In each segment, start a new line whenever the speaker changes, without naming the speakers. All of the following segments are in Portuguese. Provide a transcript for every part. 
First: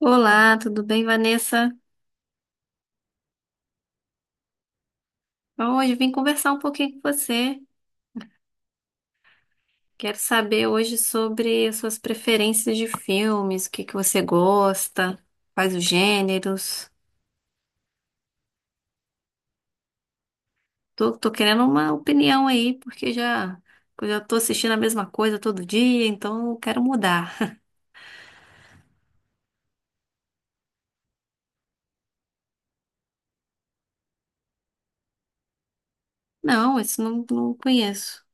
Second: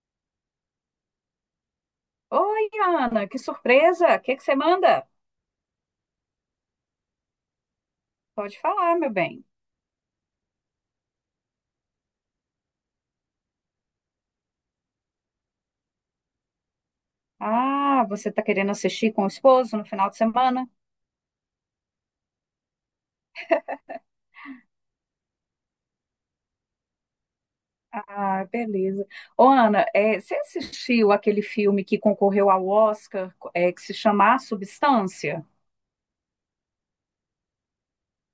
Olá, tudo bem, Vanessa?
Oi, Ana, que surpresa! O que que você manda?
Hoje eu vim conversar um pouquinho com você.
Pode falar, meu bem.
Quero saber hoje sobre as suas preferências de filmes, o que que você gosta, quais os gêneros.
Ah, você está querendo assistir com o esposo no final de semana?
Tô querendo uma opinião aí, eu já tô assistindo a mesma coisa todo dia, então eu quero mudar.
Ah, beleza. Ô, Ana, você assistiu aquele filme que concorreu ao Oscar, que se chama A Substância?
Não, esse não, não conheço.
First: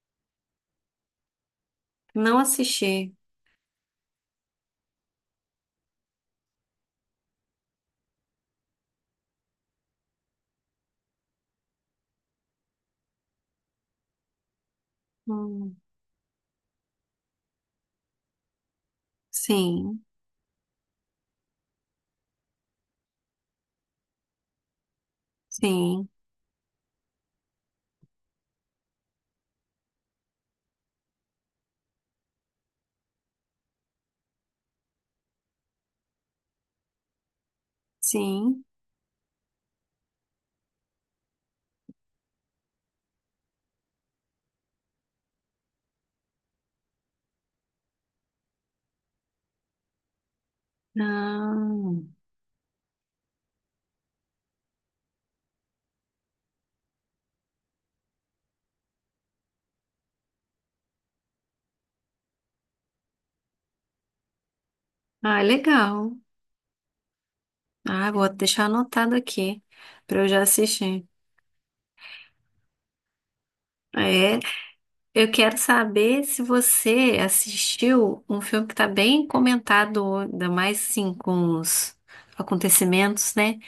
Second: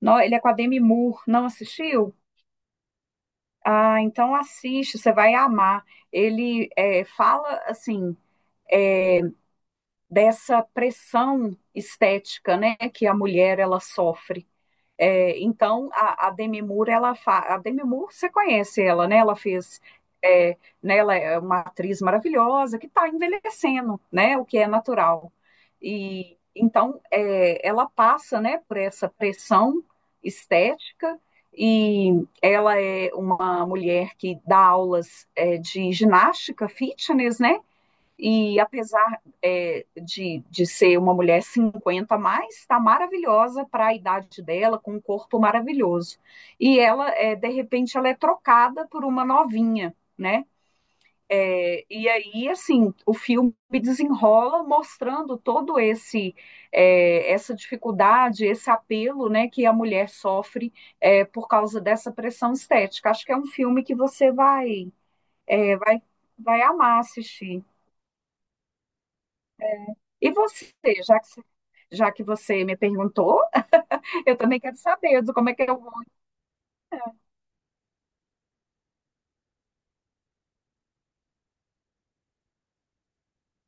Não, ele é com a Demi Moore. Não assistiu?
Não assisti.
Ah, então assiste, você vai amar. Ele fala assim é, dessa pressão estética, né, que a mulher ela sofre.
Hum,
Então, a Demi Moore, você conhece ela, né? Ela fez,
sim,
é, né? Ela é uma atriz maravilhosa que está envelhecendo, né? O que é natural.
sim,
E então, ela passa, né? Por essa pressão estética e ela é uma mulher que dá aulas de ginástica, fitness, né? E
sim.
apesar de ser uma mulher 50, a mais, está maravilhosa para a idade dela, com um corpo maravilhoso. E ela, de repente, ela é trocada por uma novinha, né?
Não.
E aí, assim, o filme desenrola mostrando todo esse essa dificuldade, esse apelo, né, que a mulher sofre por causa dessa pressão estética. Acho que é um filme que você vai
Ah,
é, vai
legal.
vai amar assistir.
Ah, vou deixar anotado aqui para eu
E
já
você,
assistir.
já que, já que você me perguntou, eu
É,
também quero saber
eu
do como é
quero
que eu vou.
saber se você assistiu um filme que está bem comentado, ainda mais sim com os acontecimentos, né?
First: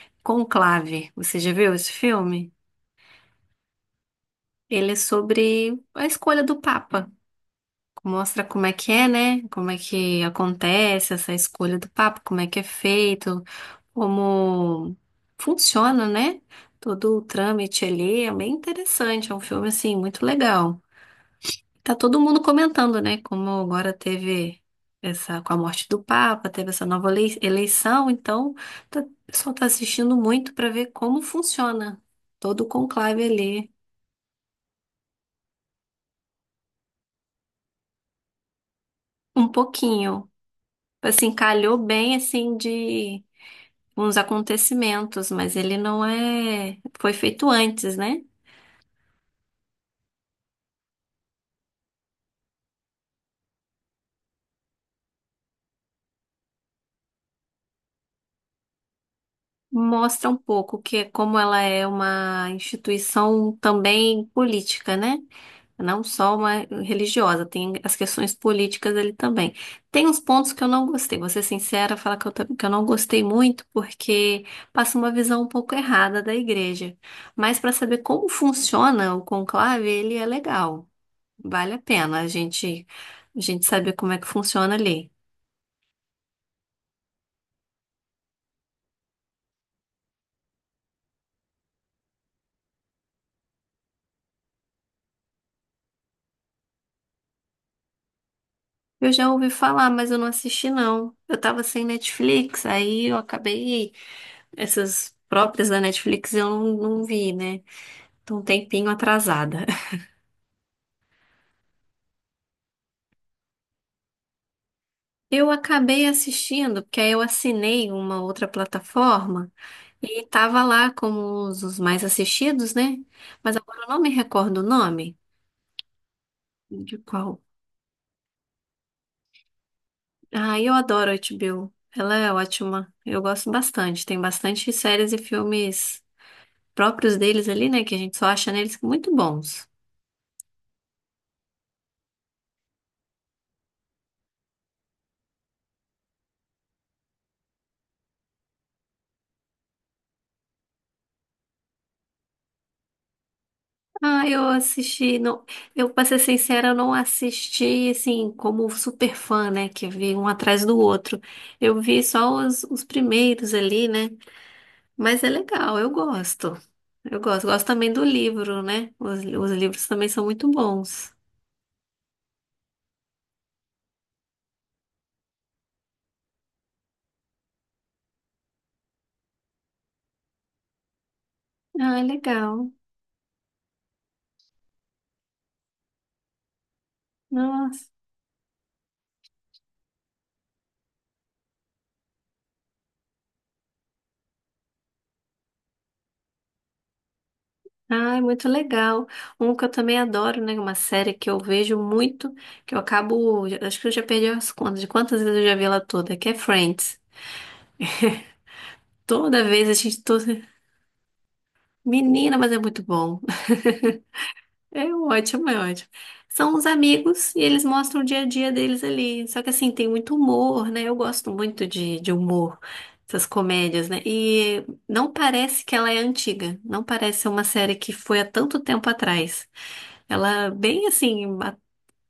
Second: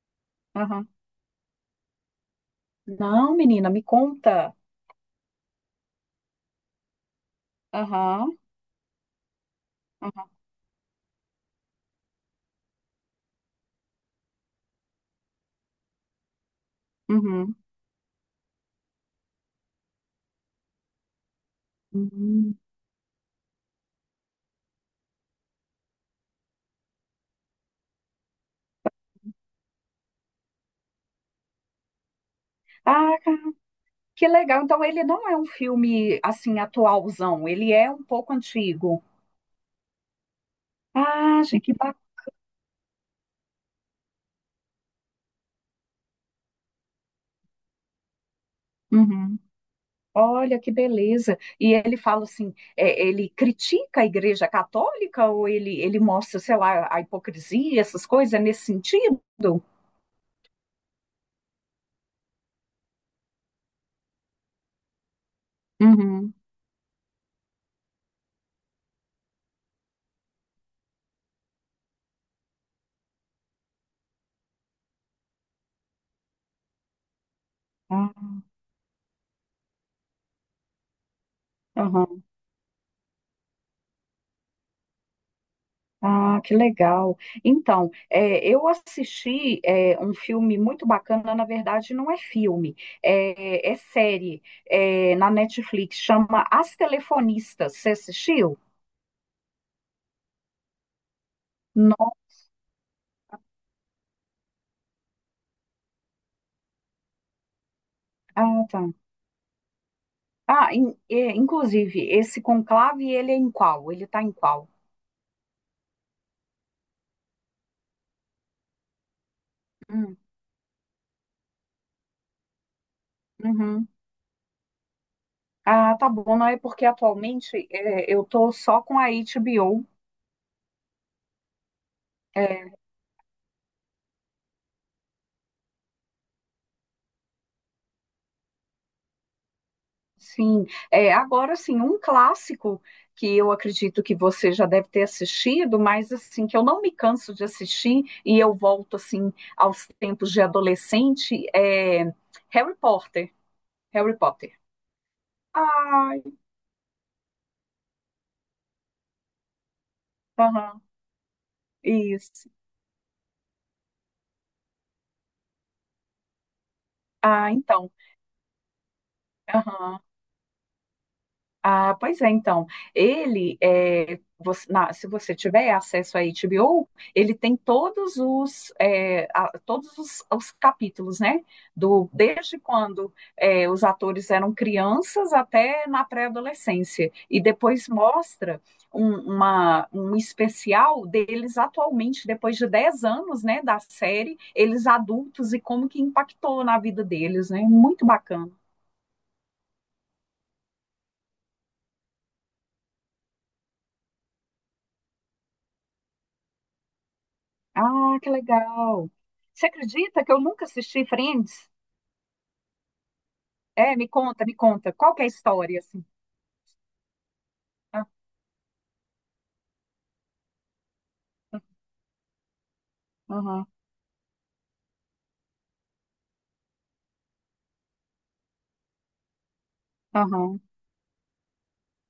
Aham.
Conclave. Você já viu esse filme?
Não, menina, me conta.
Ele é sobre a escolha do Papa.
Aham.
Mostra como é que é, né? Como é que
Aham,
acontece essa escolha do Papa, como é que é feito. Como funciona, né? Todo o
uhum,
trâmite ali é bem interessante, é um filme assim muito legal. Tá todo mundo
uhum.
comentando, né? Como agora teve essa com a morte do Papa, teve essa nova eleição, então o pessoal tá assistindo muito para ver como funciona todo o
Ah,
conclave ali,
que legal. Então, ele não é um filme assim atualzão, ele é um pouco antigo.
um pouquinho. Assim,
Ah, gente, que
calhou bem assim de uns acontecimentos, mas ele não é, foi feito antes, né?
bacana. Olha que beleza. E ele fala assim, ele critica a Igreja Católica ou ele mostra, sei lá, a hipocrisia, essas coisas nesse sentido?
Mostra um pouco que é como ela é uma instituição também política, né? Não
Uhum.
só uma religiosa, tem as questões políticas ali também. Tem uns pontos que eu não gostei, vou ser sincera, falar que que eu não gostei muito, porque passa uma visão um pouco errada da igreja. Mas para saber como
Ah,
funciona o conclave, ele é legal. Vale a pena
aham.
a gente saber como é que funciona ali.
Ah, que legal. Então, eu assisti um filme muito bacana, na verdade, não é filme, é série, na Netflix, chama As Telefonistas. Você assistiu?
Eu já ouvi falar, mas eu não assisti, não. Eu tava sem
Não.
Netflix, aí eu acabei. Essas próprias da Netflix eu não, não vi, né? Tô um
Ah,
tempinho
tá.
atrasada.
Ah, inclusive, esse conclave, ele é em qual? Ele está em qual?
Eu acabei assistindo, porque aí eu assinei uma outra plataforma
Hum,
e tava lá como os mais assistidos, né? Mas agora
uhum.
eu não me recordo o nome
Ah, tá bom, não é porque
de qual.
atualmente eu tô só com a HBO.
Ah, eu adoro a HBO. Ela é ótima. Eu gosto bastante. Tem bastante séries e filmes próprios deles ali, né? Que a gente só acha neles muito bons.
Sim, agora sim, um clássico que eu acredito que você já deve ter assistido, mas assim, que eu não me canso de assistir e eu volto assim aos tempos de adolescente, é Harry Potter, Harry
Ah, eu
Potter.
assisti, não, eu pra ser
Ai,
sincera, eu não assisti assim como super fã, né? Que vi um atrás do
aham,
outro. Eu vi só
isso.
os primeiros ali, né? Mas é legal, eu gosto. Eu gosto,
Ah,
gosto
então.
também do livro, né? Os livros também são muito bons.
Ah, pois é, então, ele, é, você- na- se você tiver acesso à HBO, ele tem todos todos os capítulos, né?
Ah, é
Desde
legal.
quando os atores eram crianças até na pré-adolescência. E depois
Nossa.
mostra um especial deles atualmente, depois de 10 anos, né, da série, eles adultos e como que impactou na vida deles, né? Muito
Ai, muito
bacana.
legal. Um que eu também adoro, né? Uma série que eu vejo muito, que eu acabo. Acho que eu já perdi as contas de quantas vezes eu já vi ela toda, que é Friends.
Ah, que legal.
Toda
Você
vez a gente. Tô...
acredita que eu nunca assisti Friends?
Menina, mas é muito bom.
É, me conta, me
É
conta. Qual que é a
ótimo, é
história,
ótimo.
assim?
São os amigos e eles mostram
Ah,
o dia a dia deles ali. Só que assim, tem muito humor, né? Eu gosto muito de humor, essas
aham,
comédias, né? E não parece que ela é antiga. Não parece ser uma série que foi há tanto tempo atrás. Ela é
aham.
bem assim.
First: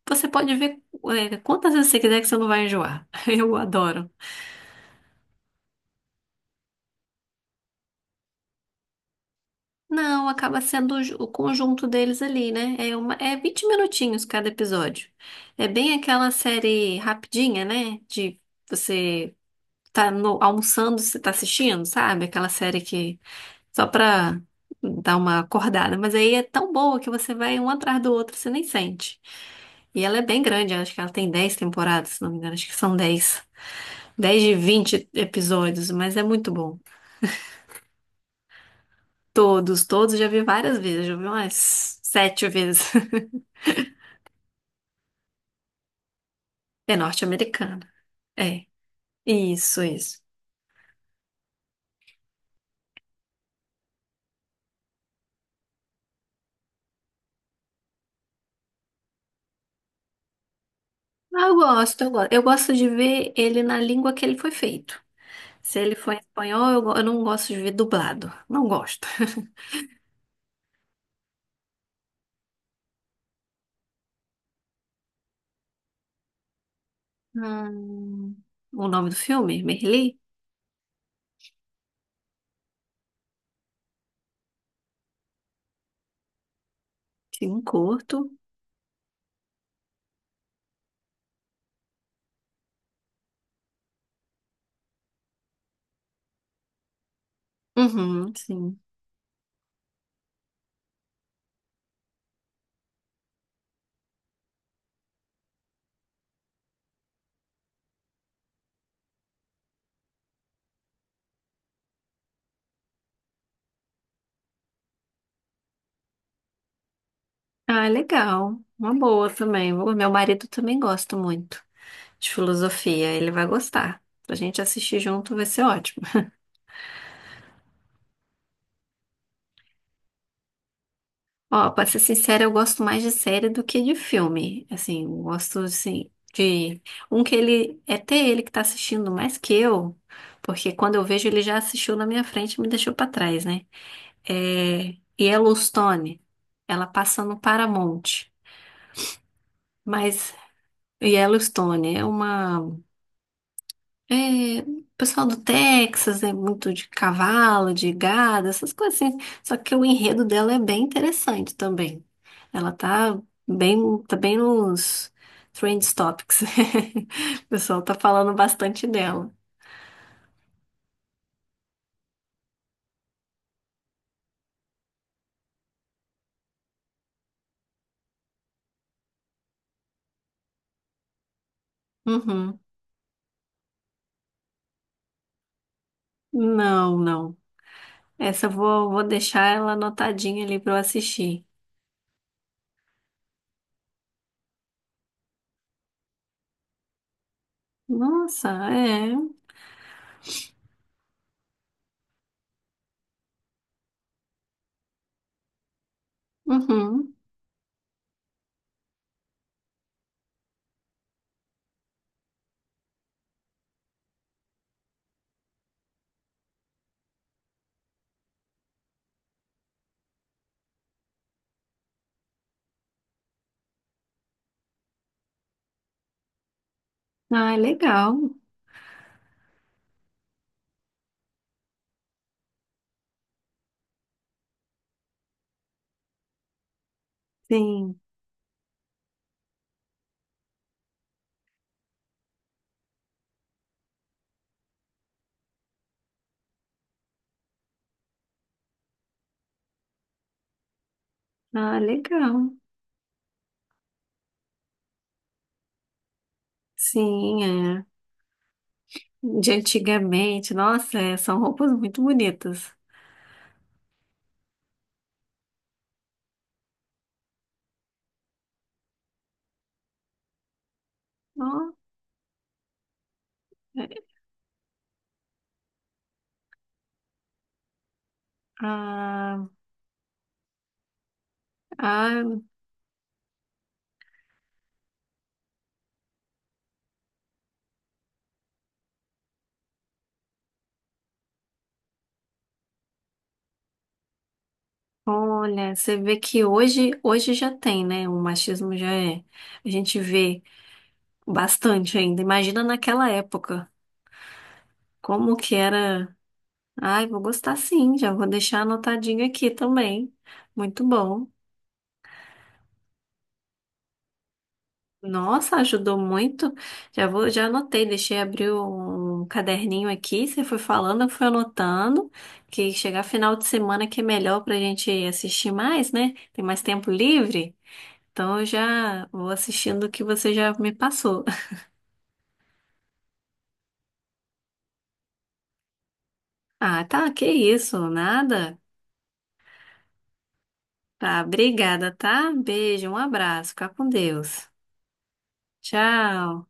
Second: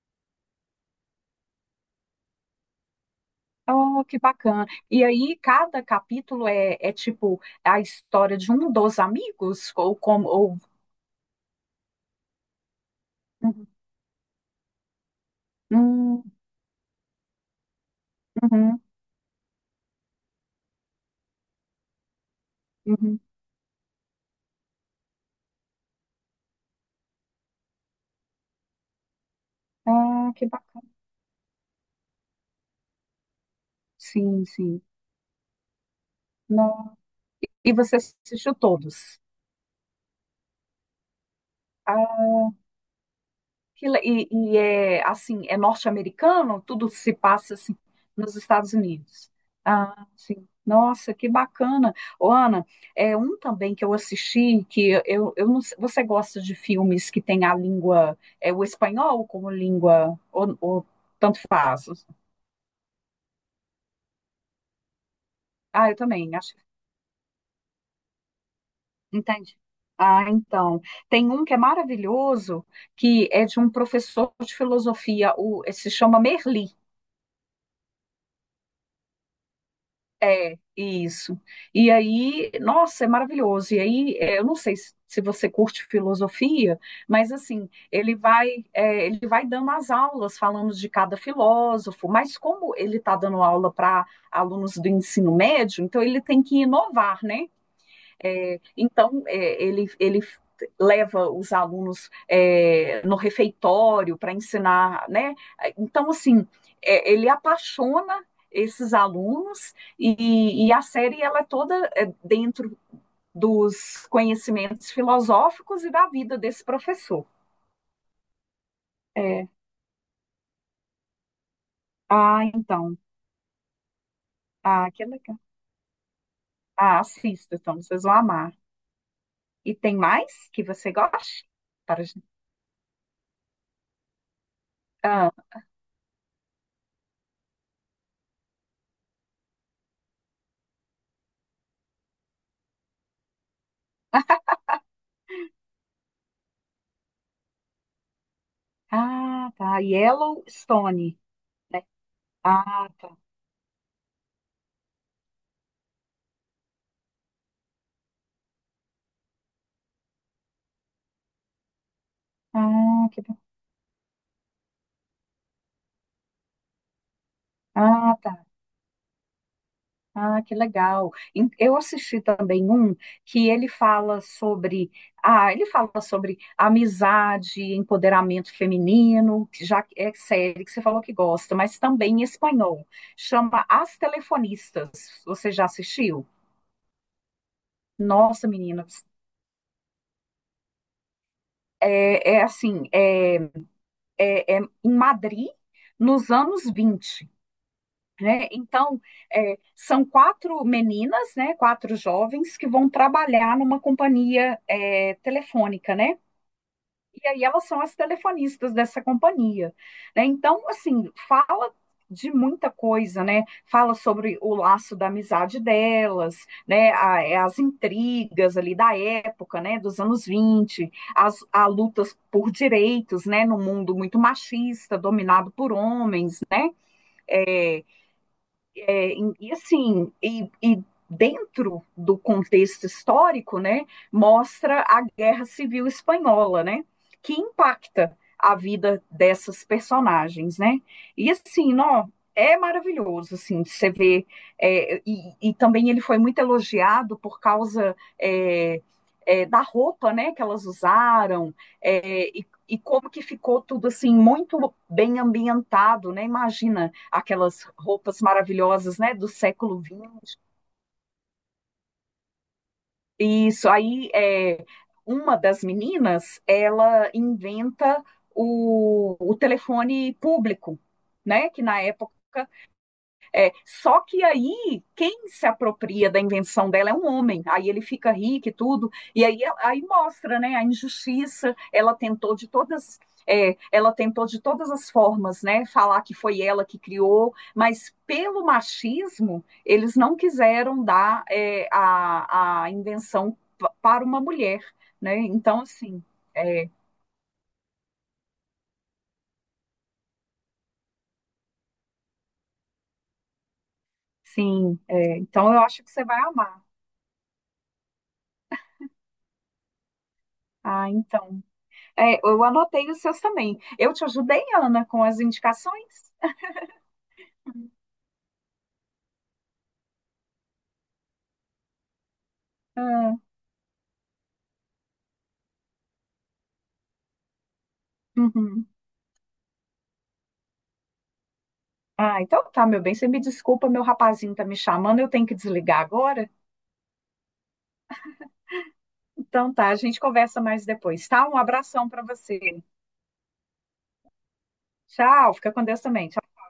Você pode ver quantas vezes você quiser que você não vai enjoar. Eu
Oh,
adoro.
que bacana. E aí, cada capítulo é tipo a história de um dos amigos? Ou
Não,
como? Ou.
acaba sendo o conjunto deles ali, né? É, uma, é 20
Uhum,
minutinhos cada episódio. É bem
uhum,
aquela série rapidinha, né? De
uhum,
você tá almoçando, você tá assistindo, sabe? Aquela série que
uhum.
só pra dar uma acordada. Mas aí é tão boa que você vai um atrás do outro, você nem sente. E ela é
Ah,
bem
que
grande,
bacana.
acho que ela tem 10 temporadas, se não me engano, acho que são 10, 10
Sim,
de
sim.
20 episódios, mas é muito bom.
Não. E você assistiu todos?
Todos, todos já vi várias vezes, já vi umas
Ah,
7 vezes.
e é assim, é norte-americano, tudo
É
se passa assim
norte-americana.
nos
É,
Estados Unidos.
isso,
Ah,
isso.
sim. Nossa, que bacana. Ô, Ana, é um também que eu assisti que eu não sei- você gosta de filmes que tem a língua, o espanhol como língua, ou, tanto
Ah, eu
faz?
gosto, eu gosto. Eu gosto de ver ele na língua que ele foi feito. Se
Ah,
ele
eu
for em
também, acho.
espanhol, eu não gosto de ver dublado. Não gosto.
Entende? Ah, então. Tem um que é maravilhoso, que é de um professor de filosofia, se chama Merli.
Hum, o nome do filme? Merli?
É, isso. E aí, nossa, é maravilhoso. E aí, eu não sei se você curte filosofia, mas
Sim,
assim,
curto.
ele vai dando as aulas falando de cada filósofo, mas como ele está dando aula para alunos do ensino médio, então ele tem que inovar, né?
Uhum, sim.
Então, ele leva os alunos no refeitório para ensinar, né? Então, assim, ele apaixona esses alunos e a série ela é toda dentro dos conhecimentos filosóficos e da vida desse professor.
Ah, legal. Uma boa
É.
também. O meu marido também gosta muito de
Ah, então.
filosofia. Ele vai gostar. Pra gente
Ah,
assistir
que
junto
legal.
vai ser ótimo.
Ah, assista, então, vocês vão amar. E tem mais que você goste?
Ó, pra ser
Para... a gente-
sincera, eu gosto mais de série do que de filme. Assim, eu
Ah,
gosto, assim, de... Um que ele... É até ele que tá assistindo mais que eu. Porque quando eu vejo, ele já assistiu na minha frente e me deixou pra trás, né? É... Yellowstone. Ela passa no Paramount.
ah, tá.
Mas
Yellowstone, né?
Yellowstone é uma...
Ah, tá.
É, o pessoal do Texas é muito de cavalo, de gado, essas coisas assim. Só que o enredo dela é bem interessante também. Ela
Ah,
tá tá bem nos trend topics. O pessoal tá
ah,
falando
tá.
bastante dela.
Ah, que legal. Eu assisti também um que ele fala sobre amizade, empoderamento feminino, que já é série que você falou que gosta, mas também em
Uhum.
espanhol. Chama As Telefonistas. Você já assistiu?
Não, não. Essa
Nossa,
eu
menina,
vou, vou deixar ela anotadinha ali pra eu assistir.
é assim, é em Madrid nos anos 20, né?
Nossa,
Então,
é.
são quatro meninas, né, quatro jovens que vão trabalhar numa companhia telefônica, né?
Uhum.
E aí elas são as telefonistas dessa companhia, né? Então, assim, fala de muita coisa, né? Fala sobre o laço da amizade delas, né? As intrigas ali da época, né? Dos anos 20, as a lutas por direitos, né? No mundo muito machista, dominado por homens,
Ah, é legal.
E assim, e dentro do contexto histórico, né, mostra a Guerra Civil Espanhola, né, que
Sim.
impacta a vida dessas personagens, né? E assim, ó, é maravilhoso, assim, você vê, também ele foi muito elogiado por causa da roupa, né, que elas usaram,
Ah,
e,
legal.
e como que ficou tudo, assim, muito bem ambientado, né? Imagina,
Sim,
aquelas
é.
roupas maravilhosas, né, do
De
século XX.
antigamente. Nossa, é, são roupas muito bonitas.
Isso, aí uma das meninas, ela inventa o telefone público, né, que
Ó,
na época.
é,
Só que aí, quem se apropria da invenção dela é um homem. Aí ele fica rico e tudo. E aí,
ah,
mostra, né, a injustiça. Ela
ah,
tentou de todas, é, ela tentou de todas as formas, né, falar que foi ela que criou. Mas pelo machismo, eles não quiseram dar a invenção para uma mulher, né? Então,
olha, você
assim,
vê que
é,
hoje, hoje já tem, né? O machismo já é. A gente vê bastante ainda. Imagina naquela época,
sim. é,
como
então,
que
eu acho que você
era.
vai amar.
Ai, vou gostar sim, já vou deixar anotadinho aqui também. Muito
Ah,
bom.
então. É, eu anotei os seus também. Eu te ajudei, Ana, com as
Nossa, ajudou
indicações?
muito. Já vou, já anotei, deixei abrir um caderninho aqui. Você foi falando, eu fui anotando. Que chegar
Ah,
final de semana que é melhor pra gente assistir mais, né? Tem mais tempo livre. Então eu
uhum.
já vou assistindo o que você já me passou.
Ah, então tá, meu bem. Você me desculpa, meu rapazinho tá me chamando, eu tenho que desligar agora.
Ah, tá, que isso, nada.
Então tá, a gente conversa mais depois,
Tá,
tá? Um abração
obrigada,
pra
tá?
você.
Beijo, um abraço, fica com Deus.
Tchau, fica com Deus também.
Tchau.